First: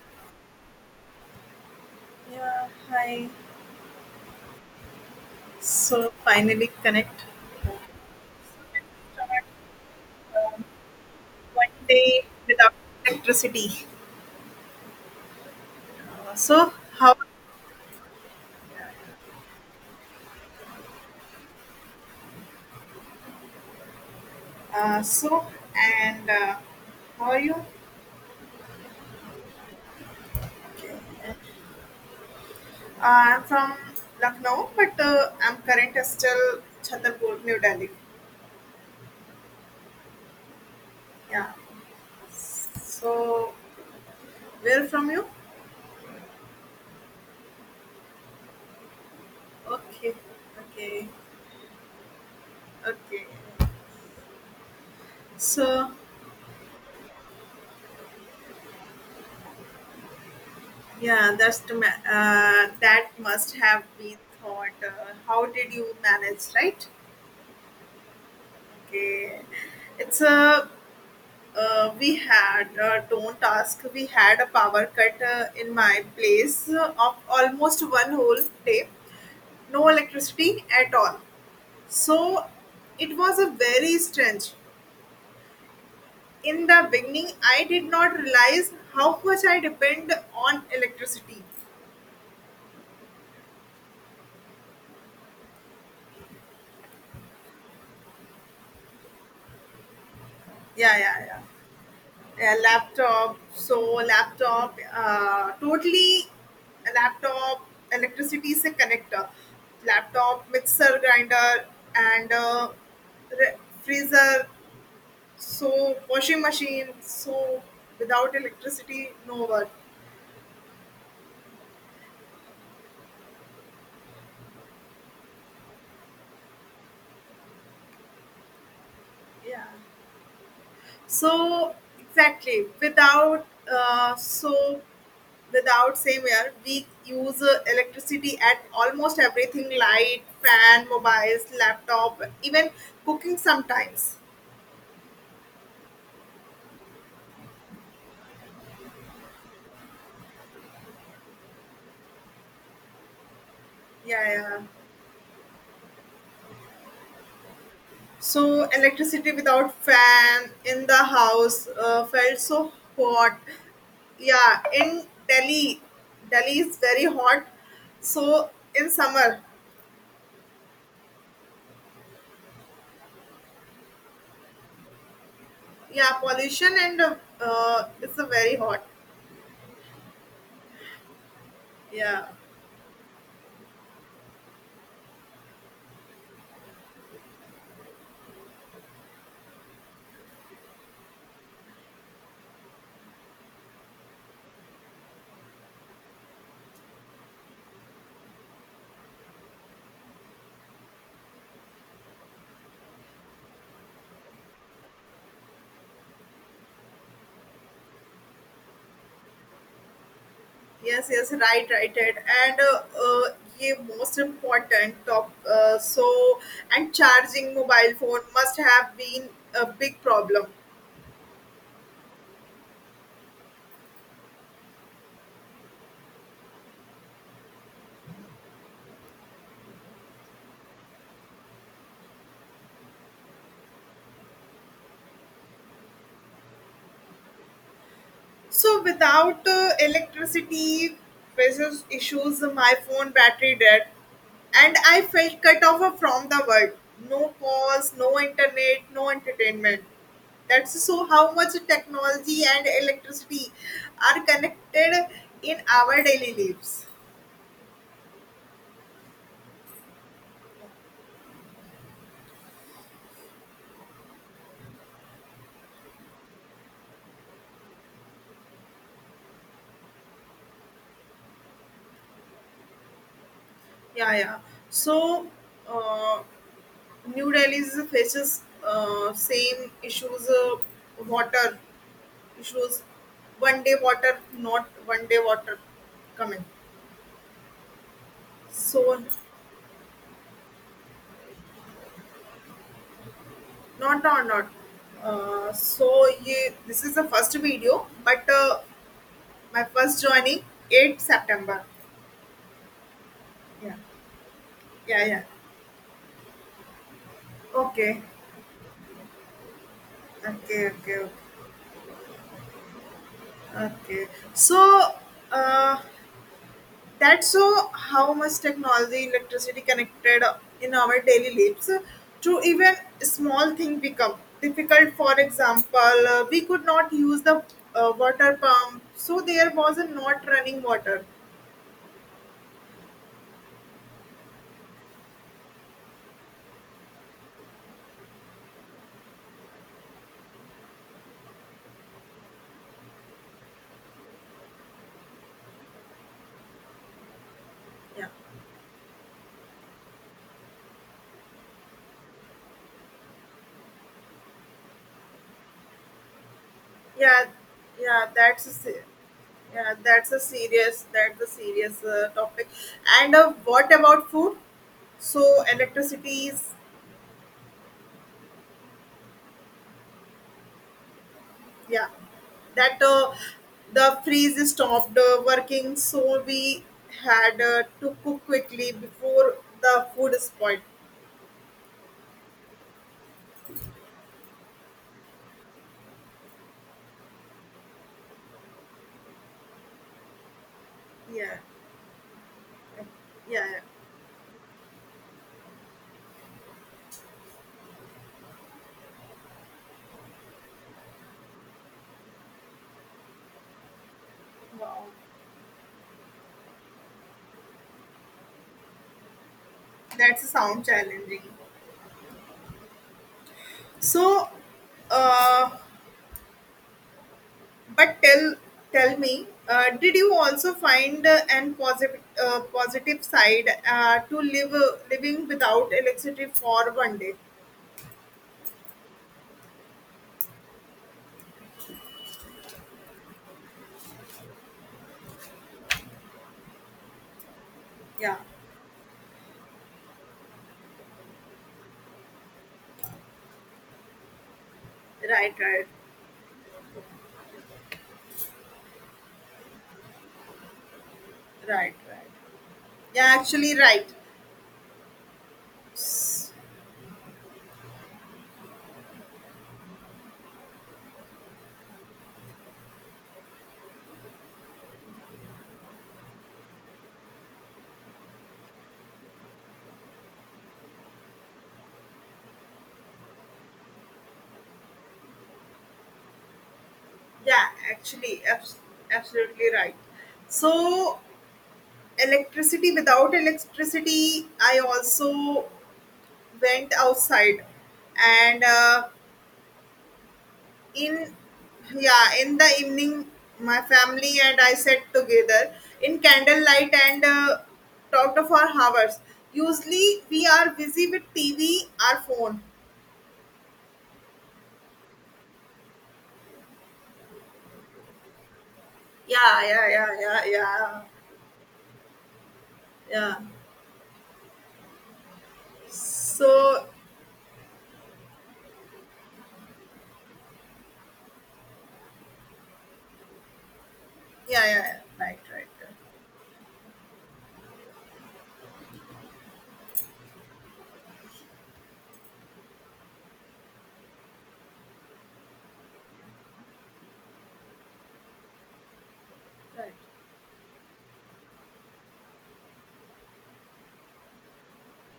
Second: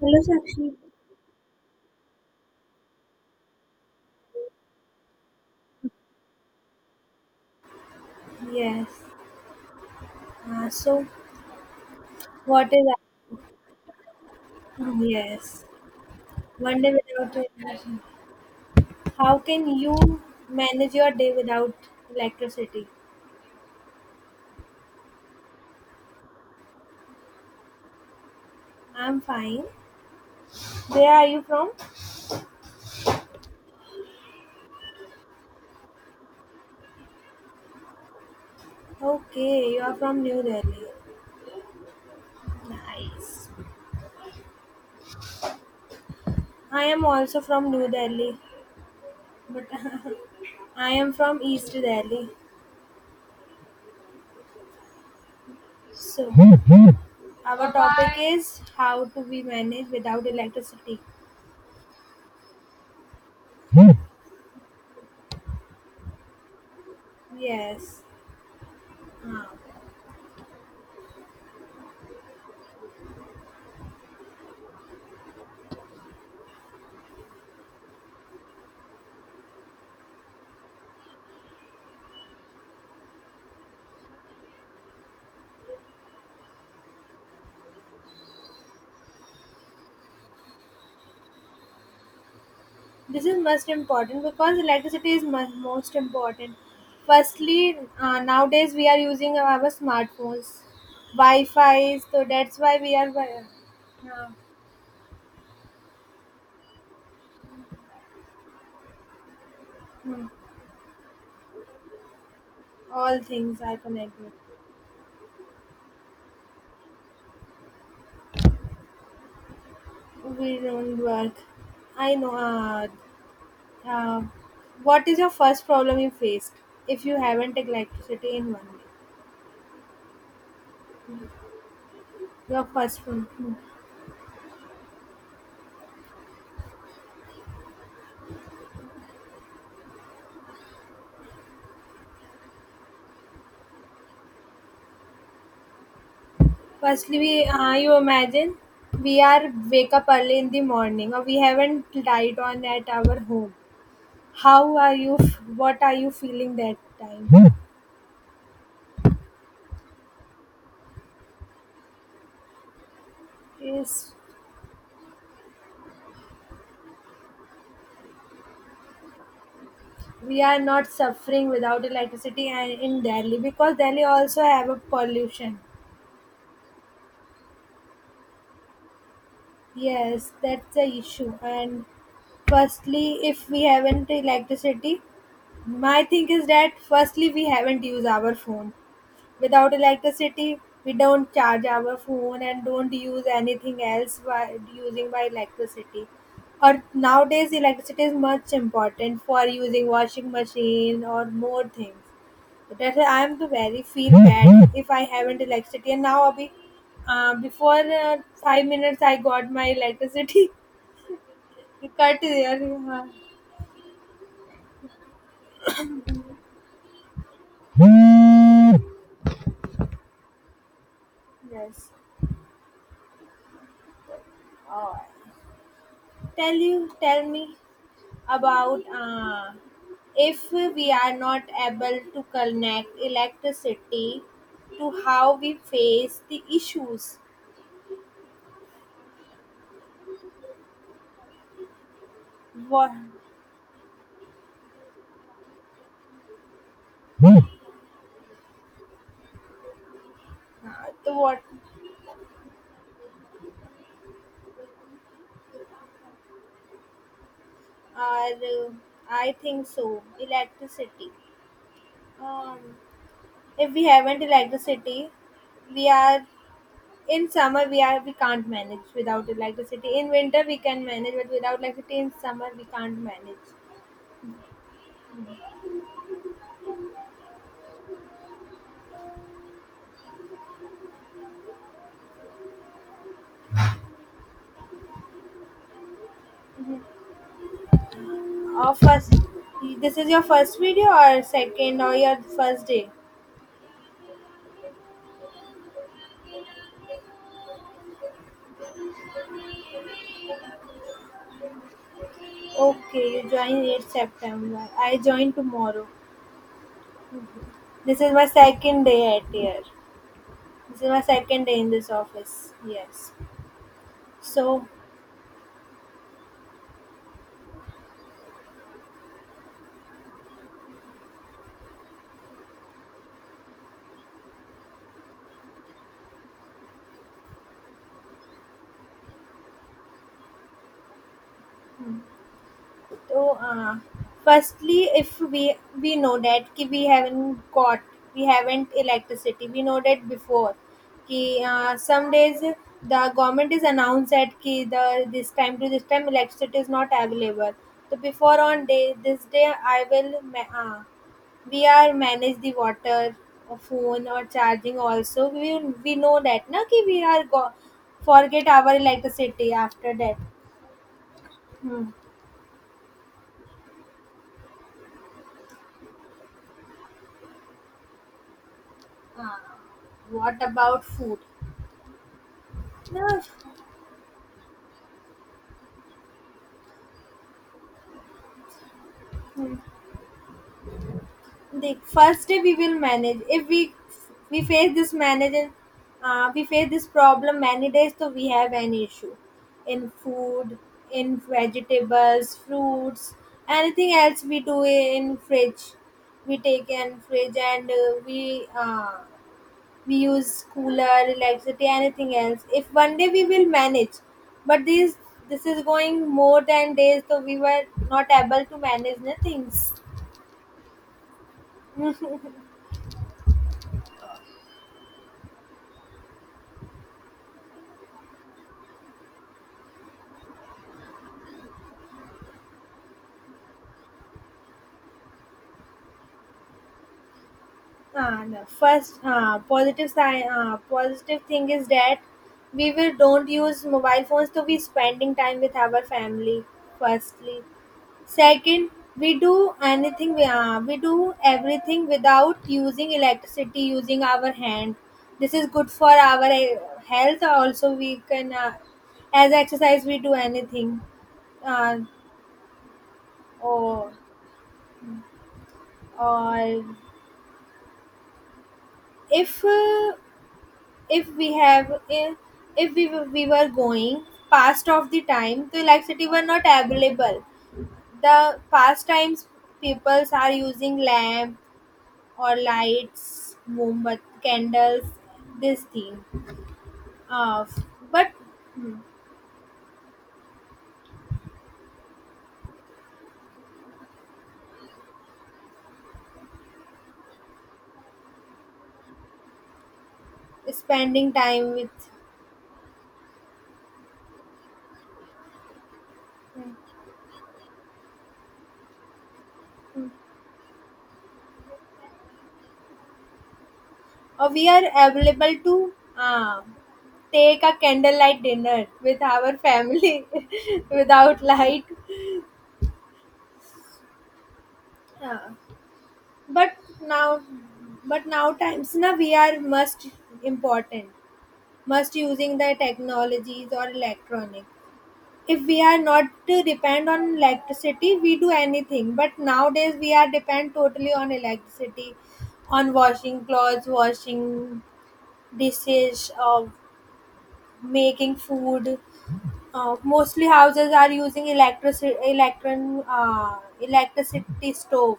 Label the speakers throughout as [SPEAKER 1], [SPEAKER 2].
[SPEAKER 1] Hello, Sakshi.
[SPEAKER 2] Yeah, hi. So finally connect
[SPEAKER 1] Yes. So,
[SPEAKER 2] one day
[SPEAKER 1] what
[SPEAKER 2] without
[SPEAKER 1] is
[SPEAKER 2] electricity.
[SPEAKER 1] yes?
[SPEAKER 2] So
[SPEAKER 1] One day
[SPEAKER 2] how?
[SPEAKER 1] without electricity. How can you manage your day without electricity?
[SPEAKER 2] So and How are you?
[SPEAKER 1] I'm fine. Where are you from?
[SPEAKER 2] I'm from Lucknow, but I'm currently still Chhatarpur, New Delhi.
[SPEAKER 1] Okay, you are from New Delhi.
[SPEAKER 2] Yeah.
[SPEAKER 1] Nice.
[SPEAKER 2] So where from you?
[SPEAKER 1] I am also from New Delhi, but
[SPEAKER 2] Okay.
[SPEAKER 1] I
[SPEAKER 2] Okay.
[SPEAKER 1] am from East Delhi.
[SPEAKER 2] Okay. So
[SPEAKER 1] So, our topic is how to be managed without electricity.
[SPEAKER 2] yeah, that must have been thought. How did you manage, right?
[SPEAKER 1] Yes.
[SPEAKER 2] Okay,
[SPEAKER 1] Ah.
[SPEAKER 2] it's a we had don't ask. We had a power cut in my place of almost one whole day, no electricity at all. So it was a very strange. In the beginning, I did not realize how much I depend on electricity.
[SPEAKER 1] This is most important because electricity is most important. Firstly, nowadays we are using our smartphones,
[SPEAKER 2] Yeah, yeah, yeah.
[SPEAKER 1] Wi-Fi, so
[SPEAKER 2] A
[SPEAKER 1] that's why we are
[SPEAKER 2] laptop, so laptop, totally a laptop, electricity is a connector,
[SPEAKER 1] hmm,
[SPEAKER 2] laptop, mixer, grinder, and
[SPEAKER 1] all
[SPEAKER 2] re-
[SPEAKER 1] things are connected.
[SPEAKER 2] freezer, so washing machine, so without electricity, no work.
[SPEAKER 1] We don't work. I know. Uh, what is your first problem you faced if you haven't electricity in one day?
[SPEAKER 2] Yeah. So
[SPEAKER 1] Your
[SPEAKER 2] exactly
[SPEAKER 1] first one.
[SPEAKER 2] without soap, without same air, we use electricity at almost everything, light, fan, mobiles, laptop, even cooking sometimes.
[SPEAKER 1] Firstly, we you imagine we are wake up early in the morning or we haven't light on at our home.
[SPEAKER 2] Yeah,
[SPEAKER 1] How
[SPEAKER 2] yeah.
[SPEAKER 1] are you? What are you feeling that time?
[SPEAKER 2] So electricity without fan in the house felt so hot.
[SPEAKER 1] Is
[SPEAKER 2] Yeah, in Delhi, Delhi is very hot, so in summer.
[SPEAKER 1] We are not suffering without electricity and in Delhi because Delhi also have a pollution.
[SPEAKER 2] Yeah, pollution and it's a very hot.
[SPEAKER 1] Yes, that's the issue. And
[SPEAKER 2] Yeah.
[SPEAKER 1] firstly, if we haven't electricity, my thing is that firstly we haven't used our phone. Without electricity, we don't charge our phone and don't use anything else by using by electricity. Or nowadays, electricity is much important for using washing machine or more things. That I am the very feel bad if I haven't electricity. And now, Abhi, before 5 minutes, I got my electricity
[SPEAKER 2] Yes, yes, right, right, right.
[SPEAKER 1] cut there.
[SPEAKER 2] And ये most important top so, and charging mobile phone must have been a big problem.
[SPEAKER 1] Yes. Oh, tell me about if we are not able to connect electricity to how we face the issues.
[SPEAKER 2] So without electricity, faces issues, my
[SPEAKER 1] What?
[SPEAKER 2] phone battery dead, and I felt cut off from the world. No calls, no internet, no entertainment.
[SPEAKER 1] uh,
[SPEAKER 2] That's so
[SPEAKER 1] the
[SPEAKER 2] how
[SPEAKER 1] what
[SPEAKER 2] much technology and electricity are connected in our daily lives.
[SPEAKER 1] are, I think so electricity. Um, if we haven't electricity, we are in summer we can't manage without electricity. In winter we can manage, but without electricity in summer we can't manage.
[SPEAKER 2] Yeah, yeah. So, uh, New Delhi is- faces same issues, water issues, one day water, not one day water coming. So,
[SPEAKER 1] First, this is your first video or second or your first day?
[SPEAKER 2] not or not. This is the first video, but my first joining 8 September.
[SPEAKER 1] Okay, you joined
[SPEAKER 2] Yeah,
[SPEAKER 1] in September. I
[SPEAKER 2] yeah, yeah.
[SPEAKER 1] joined tomorrow. This
[SPEAKER 2] Okay,
[SPEAKER 1] is my second day at here.
[SPEAKER 2] okay,
[SPEAKER 1] This is
[SPEAKER 2] okay,
[SPEAKER 1] my
[SPEAKER 2] okay.
[SPEAKER 1] second day in this office. Yes.
[SPEAKER 2] Okay.
[SPEAKER 1] So,
[SPEAKER 2] So, uh, that's so how much technology, electricity connected in our daily lives, to even small thing become difficult. For example, we could not use the water pump, so there was a not running water.
[SPEAKER 1] So, uh, firstly, if we know that कि we haven't electricity, we know that before. कि some days the government is announced that कि the this time to this time electricity is not available. So
[SPEAKER 2] Yeah,
[SPEAKER 1] before on day this day I will we are manage the water or phone or charging also we know that na कि
[SPEAKER 2] yeah, yeah.
[SPEAKER 1] forget our electricity
[SPEAKER 2] Yeah.
[SPEAKER 1] after
[SPEAKER 2] That's
[SPEAKER 1] that.
[SPEAKER 2] a serious. That's a serious
[SPEAKER 1] Hmm.
[SPEAKER 2] topic. And what about food? So electricity is,
[SPEAKER 1] Uh, what about food?
[SPEAKER 2] yeah, that
[SPEAKER 1] No,
[SPEAKER 2] the freeze stopped working, so we had to cook quickly before the food spoiled.
[SPEAKER 1] the first day we will manage. If we face this manage, we face this problem many days, so we have an issue in food, in
[SPEAKER 2] Yeah,
[SPEAKER 1] vegetables, fruits,
[SPEAKER 2] yeah, yeah.
[SPEAKER 1] anything else we do in fridge. We take in fridge and we use cooler, electricity, anything else. If one day we will manage, but
[SPEAKER 2] Wow,
[SPEAKER 1] these this is going more than days, so we were not able to manage the things.
[SPEAKER 2] that's a sound challenging. So, uh, but tell me, did you also find an positive side to live living without electricity for one day?
[SPEAKER 1] And first, positive side, positive thing is that we will don't use mobile phones, so we spending time with our family. Firstly,
[SPEAKER 2] Yeah,
[SPEAKER 1] Second, we do anything we do everything without using electricity, using our hand. This
[SPEAKER 2] right,
[SPEAKER 1] is
[SPEAKER 2] right,
[SPEAKER 1] good for our health. Also, we can as exercise we do anything.
[SPEAKER 2] right,
[SPEAKER 1] Uh,
[SPEAKER 2] right, yeah, actually right.
[SPEAKER 1] or or if uh, if we have if we were going past of the time, the electricity were not available. The past times peoples are using lamp or lights, moombat candles, this thing. Uh,
[SPEAKER 2] Yeah,
[SPEAKER 1] but
[SPEAKER 2] actually, absolutely right. So electricity, without electricity, I also went outside. And
[SPEAKER 1] spending
[SPEAKER 2] in,
[SPEAKER 1] time with,
[SPEAKER 2] yeah, in the evening, my family and I sat together in candlelight and talked for hours. Usually, we are busy with TV, our phone.
[SPEAKER 1] or we are available to take a candlelight dinner with our
[SPEAKER 2] Yeah, yeah, yeah,
[SPEAKER 1] family
[SPEAKER 2] yeah, yeah,
[SPEAKER 1] without light.
[SPEAKER 2] yeah.
[SPEAKER 1] Uh, but
[SPEAKER 2] So,
[SPEAKER 1] now, but now times now we are must important must using the technologies or electronic.
[SPEAKER 2] yeah, yeah, yeah. Right,
[SPEAKER 1] If
[SPEAKER 2] right,
[SPEAKER 1] we
[SPEAKER 2] right.
[SPEAKER 1] are not to depend on electricity we do anything but nowadays we are depend totally on electricity on washing clothes washing dishes making food
[SPEAKER 2] Right.
[SPEAKER 1] mostly houses are using electricity electron electricity stove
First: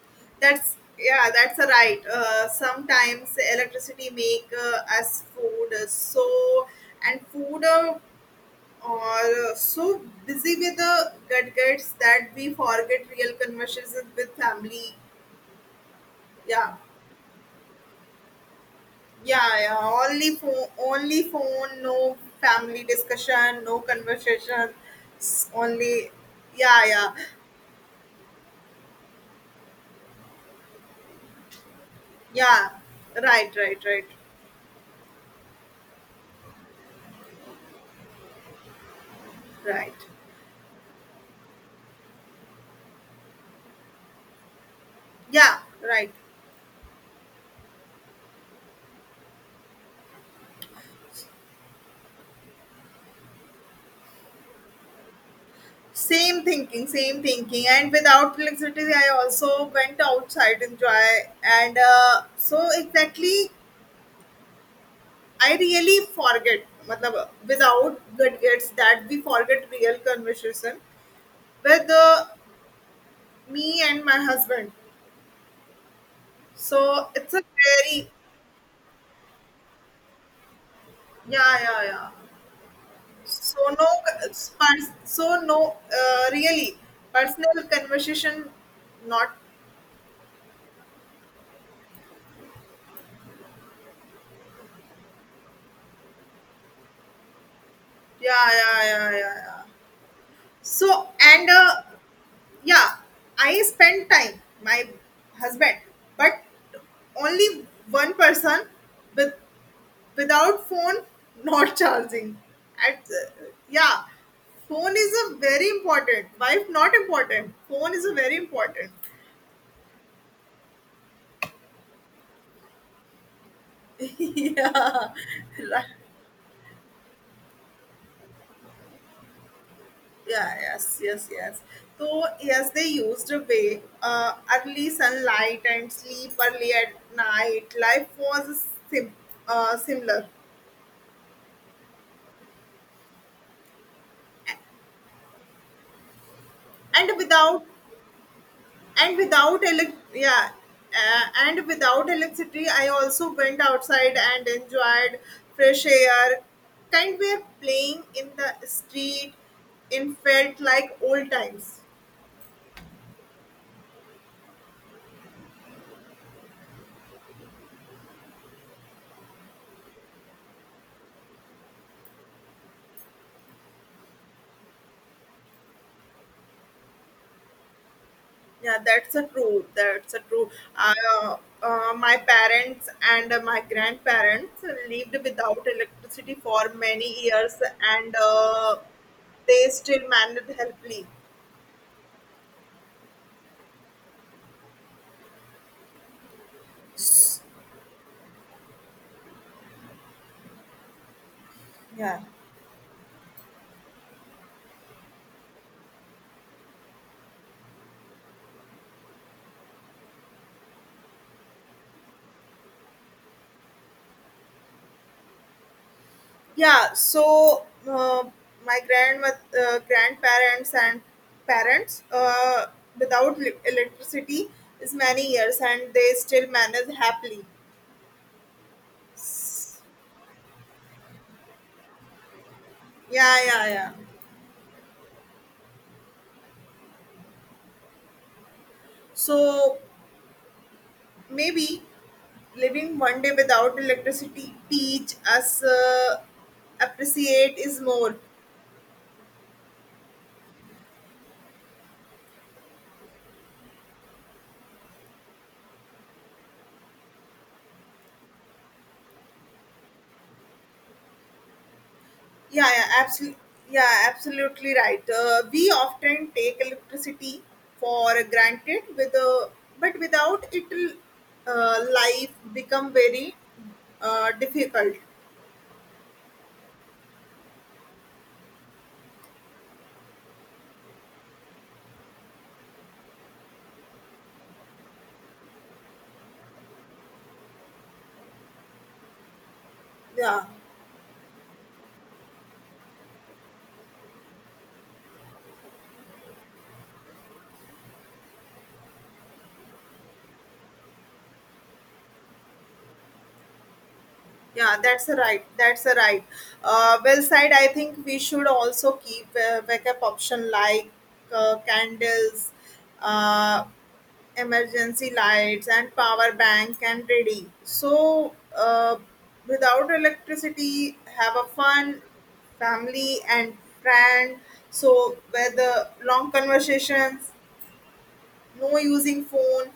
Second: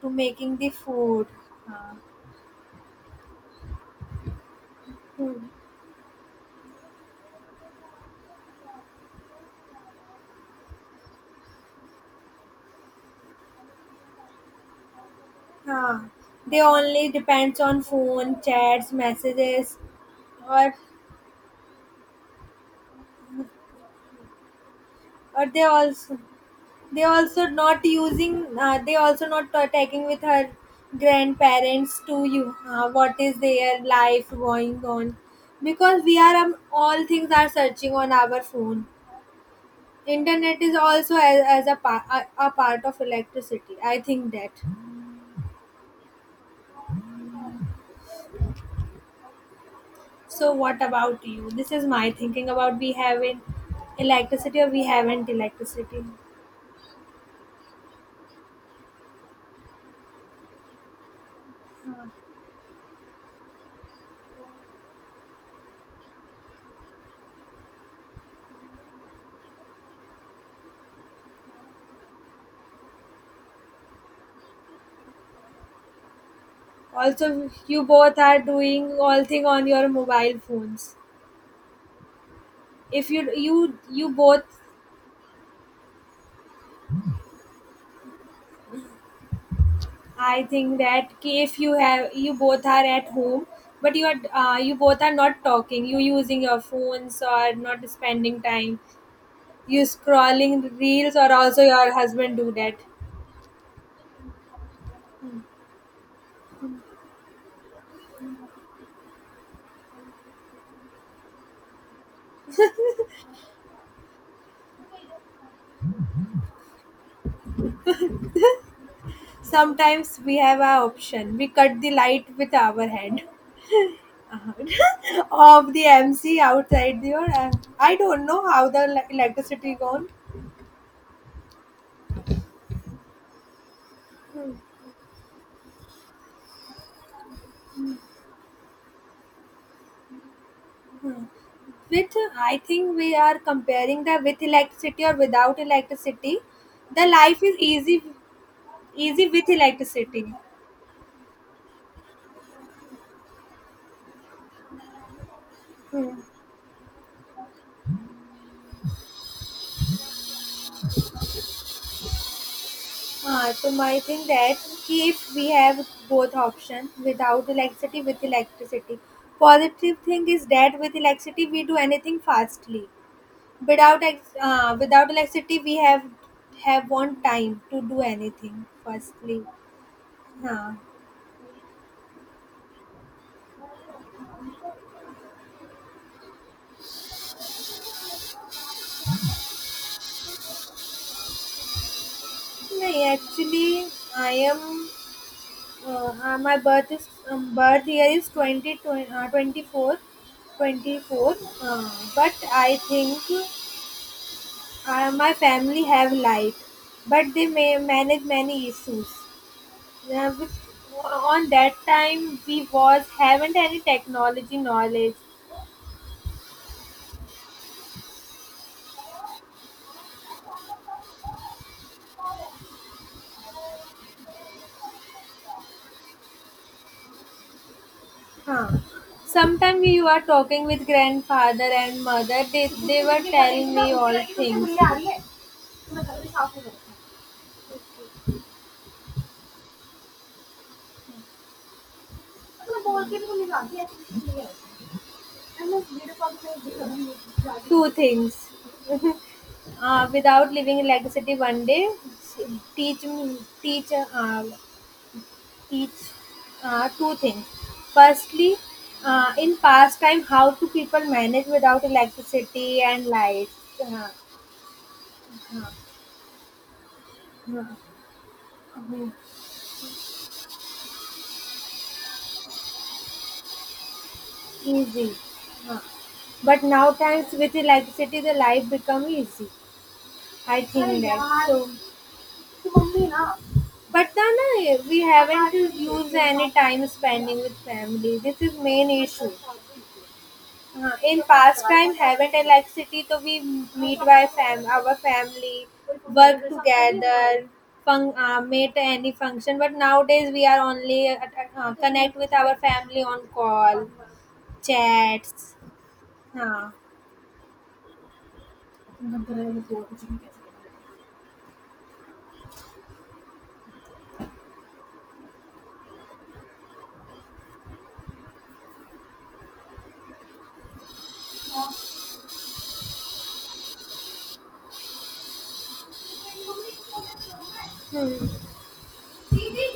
[SPEAKER 1] to making the
[SPEAKER 2] That's,
[SPEAKER 1] food
[SPEAKER 2] yeah, that's a
[SPEAKER 1] uh,
[SPEAKER 2] right. Sometimes electricity make us
[SPEAKER 1] to,
[SPEAKER 2] food so, and food are so busy with the gadgets that we forget real conversations with family.
[SPEAKER 1] uh, they
[SPEAKER 2] Yeah,
[SPEAKER 1] only depends on phone chats
[SPEAKER 2] yeah,
[SPEAKER 1] messages
[SPEAKER 2] yeah. Only phone,
[SPEAKER 1] or
[SPEAKER 2] only phone. No family discussion. No conversation.
[SPEAKER 1] or
[SPEAKER 2] Only yeah,
[SPEAKER 1] they
[SPEAKER 2] yeah,
[SPEAKER 1] also not using they also not taking with her grandparents to you
[SPEAKER 2] yeah.
[SPEAKER 1] what is
[SPEAKER 2] Right, right,
[SPEAKER 1] their
[SPEAKER 2] right,
[SPEAKER 1] life going on because we are all things are searching on our phone.
[SPEAKER 2] right.
[SPEAKER 1] Internet is also as a, par- a part of electricity I think that.
[SPEAKER 2] Yeah, right.
[SPEAKER 1] So what about you? This is my thinking about we haven't electricity.
[SPEAKER 2] Same thinking, same thinking. And without electricity, I also went outside enjoy. And so exactly, I really forget. मतलब without gadgets that we forget real conversation with me and my husband. So it's a
[SPEAKER 1] Also you
[SPEAKER 2] very
[SPEAKER 1] both are doing all thing on your mobile phones
[SPEAKER 2] yeah, yeah, yeah.
[SPEAKER 1] if you
[SPEAKER 2] So
[SPEAKER 1] you
[SPEAKER 2] no
[SPEAKER 1] you both.
[SPEAKER 2] so no really personal conversation, not
[SPEAKER 1] I think that ki if you have you both are at home, but you both are not talking. You using your phones or not spending
[SPEAKER 2] yeah,
[SPEAKER 1] time.
[SPEAKER 2] yeah, yeah, yeah, yeah.
[SPEAKER 1] You scrolling
[SPEAKER 2] So
[SPEAKER 1] reels or
[SPEAKER 2] and
[SPEAKER 1] also your husband do that.
[SPEAKER 2] yeah, I spend time my husband, but only one person with, without phone not charging at yeah, phone is a very important, wife not important, phone is a very important.
[SPEAKER 1] Sometimes we have a option. We cut the light with our hand
[SPEAKER 2] Yeah.
[SPEAKER 1] of the
[SPEAKER 2] Right.
[SPEAKER 1] MC outside there. I don't know how the electricity gone.
[SPEAKER 2] Yeah, yes, yes, yes. So yes, they used a way early sunlight and sleep early at night, life was sim- similar.
[SPEAKER 1] With I think we are comparing the with electricity or without electricity. The
[SPEAKER 2] and
[SPEAKER 1] life is
[SPEAKER 2] without
[SPEAKER 1] easy
[SPEAKER 2] and
[SPEAKER 1] easy with
[SPEAKER 2] without elec
[SPEAKER 1] electricity.
[SPEAKER 2] yeah, and without electricity, I also went outside and enjoyed fresh air, kind were playing in the street, in felt like old times.
[SPEAKER 1] So I think that कि if we have both options without electricity with electricity. Positive thing is that with electricity we do anything fastly. Without without electricity we have one time to do anything.
[SPEAKER 2] Yeah, that's a
[SPEAKER 1] Fastly.
[SPEAKER 2] true, that's a true.
[SPEAKER 1] हाँ
[SPEAKER 2] uh, my parents and my grandparents lived without electricity for many years, and they still managed helpfully.
[SPEAKER 1] नहीं actually I am my birth year is twenty twenty four twenty four
[SPEAKER 2] Yeah.
[SPEAKER 1] But I think. My family have light, but they may manage many issues. Uh, with, on that time, we was haven't any technology knowledge.
[SPEAKER 2] Yeah, so uh, my grandparents and parents without li- electricity is many years, and they still manage happily.
[SPEAKER 1] Huh.
[SPEAKER 2] S-
[SPEAKER 1] Sometimes you are talking with grandfather and mother. They were
[SPEAKER 2] Yeah, yeah,
[SPEAKER 1] telling me
[SPEAKER 2] yeah.
[SPEAKER 1] all things.
[SPEAKER 2] So maybe living one day without electricity teach us appreciate is
[SPEAKER 1] Two
[SPEAKER 2] more.
[SPEAKER 1] things. Without living electricity one day teach teach uh, teach two things, firstly in past time how do people manage without
[SPEAKER 2] Yeah,
[SPEAKER 1] electricity
[SPEAKER 2] yeah,
[SPEAKER 1] and
[SPEAKER 2] absolutely.
[SPEAKER 1] light. uh,
[SPEAKER 2] Yeah, absolutely right. We often take electricity for granted, with but without it, life become very difficult.
[SPEAKER 1] Easy. Uh, but now times with electricity the life become easy I think that. So but then we haven't used any time spending with family, this is main issue.
[SPEAKER 2] Yeah,
[SPEAKER 1] हाँ, in pastime, heaven and like city. So we meet by our family, work together, fun, meet any function. But nowadays, we are only connect with our family on call,
[SPEAKER 2] yeah, that's a right.
[SPEAKER 1] chats.
[SPEAKER 2] That's a right.
[SPEAKER 1] हाँ.
[SPEAKER 2] Well side, I think we should also
[SPEAKER 1] Hmm.
[SPEAKER 2] keep backup option like candles, uh, emergency lights and power bank and ready, so without electricity have a fun, family and friend, so where the long conversations, no using phone.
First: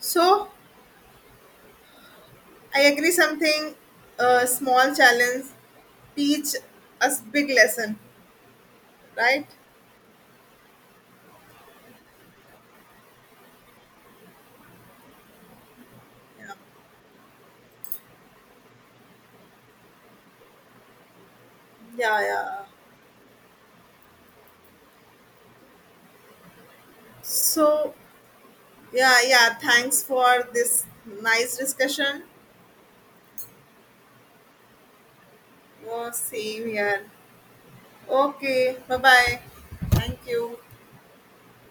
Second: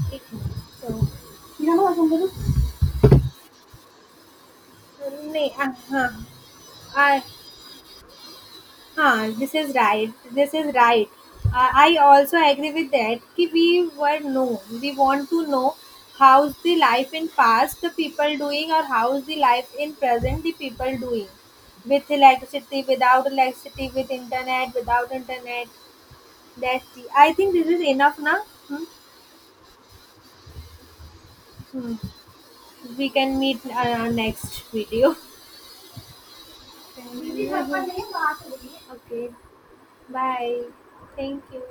[SPEAKER 2] So
[SPEAKER 1] So,
[SPEAKER 2] I agree something, small challenge
[SPEAKER 1] नहीं, हाँ.
[SPEAKER 2] teach us
[SPEAKER 1] I
[SPEAKER 2] big lesson,
[SPEAKER 1] Huh?
[SPEAKER 2] right.
[SPEAKER 1] This is right. This is right. I also agree with that. कि we were no, we want to know how's the life in past the people doing or how's the life in present the people doing with
[SPEAKER 2] Yeah, yeah,
[SPEAKER 1] electricity, without electricity, with internet, without internet. I think this is
[SPEAKER 2] so
[SPEAKER 1] enough now. Hmm?
[SPEAKER 2] yeah, yeah, thanks for this nice
[SPEAKER 1] Hmm.
[SPEAKER 2] discussion.
[SPEAKER 1] We can meet next video.
[SPEAKER 2] Oh, same here. Okay, bye
[SPEAKER 1] Okay,
[SPEAKER 2] bye. Thank you.
[SPEAKER 1] bye. Thank you.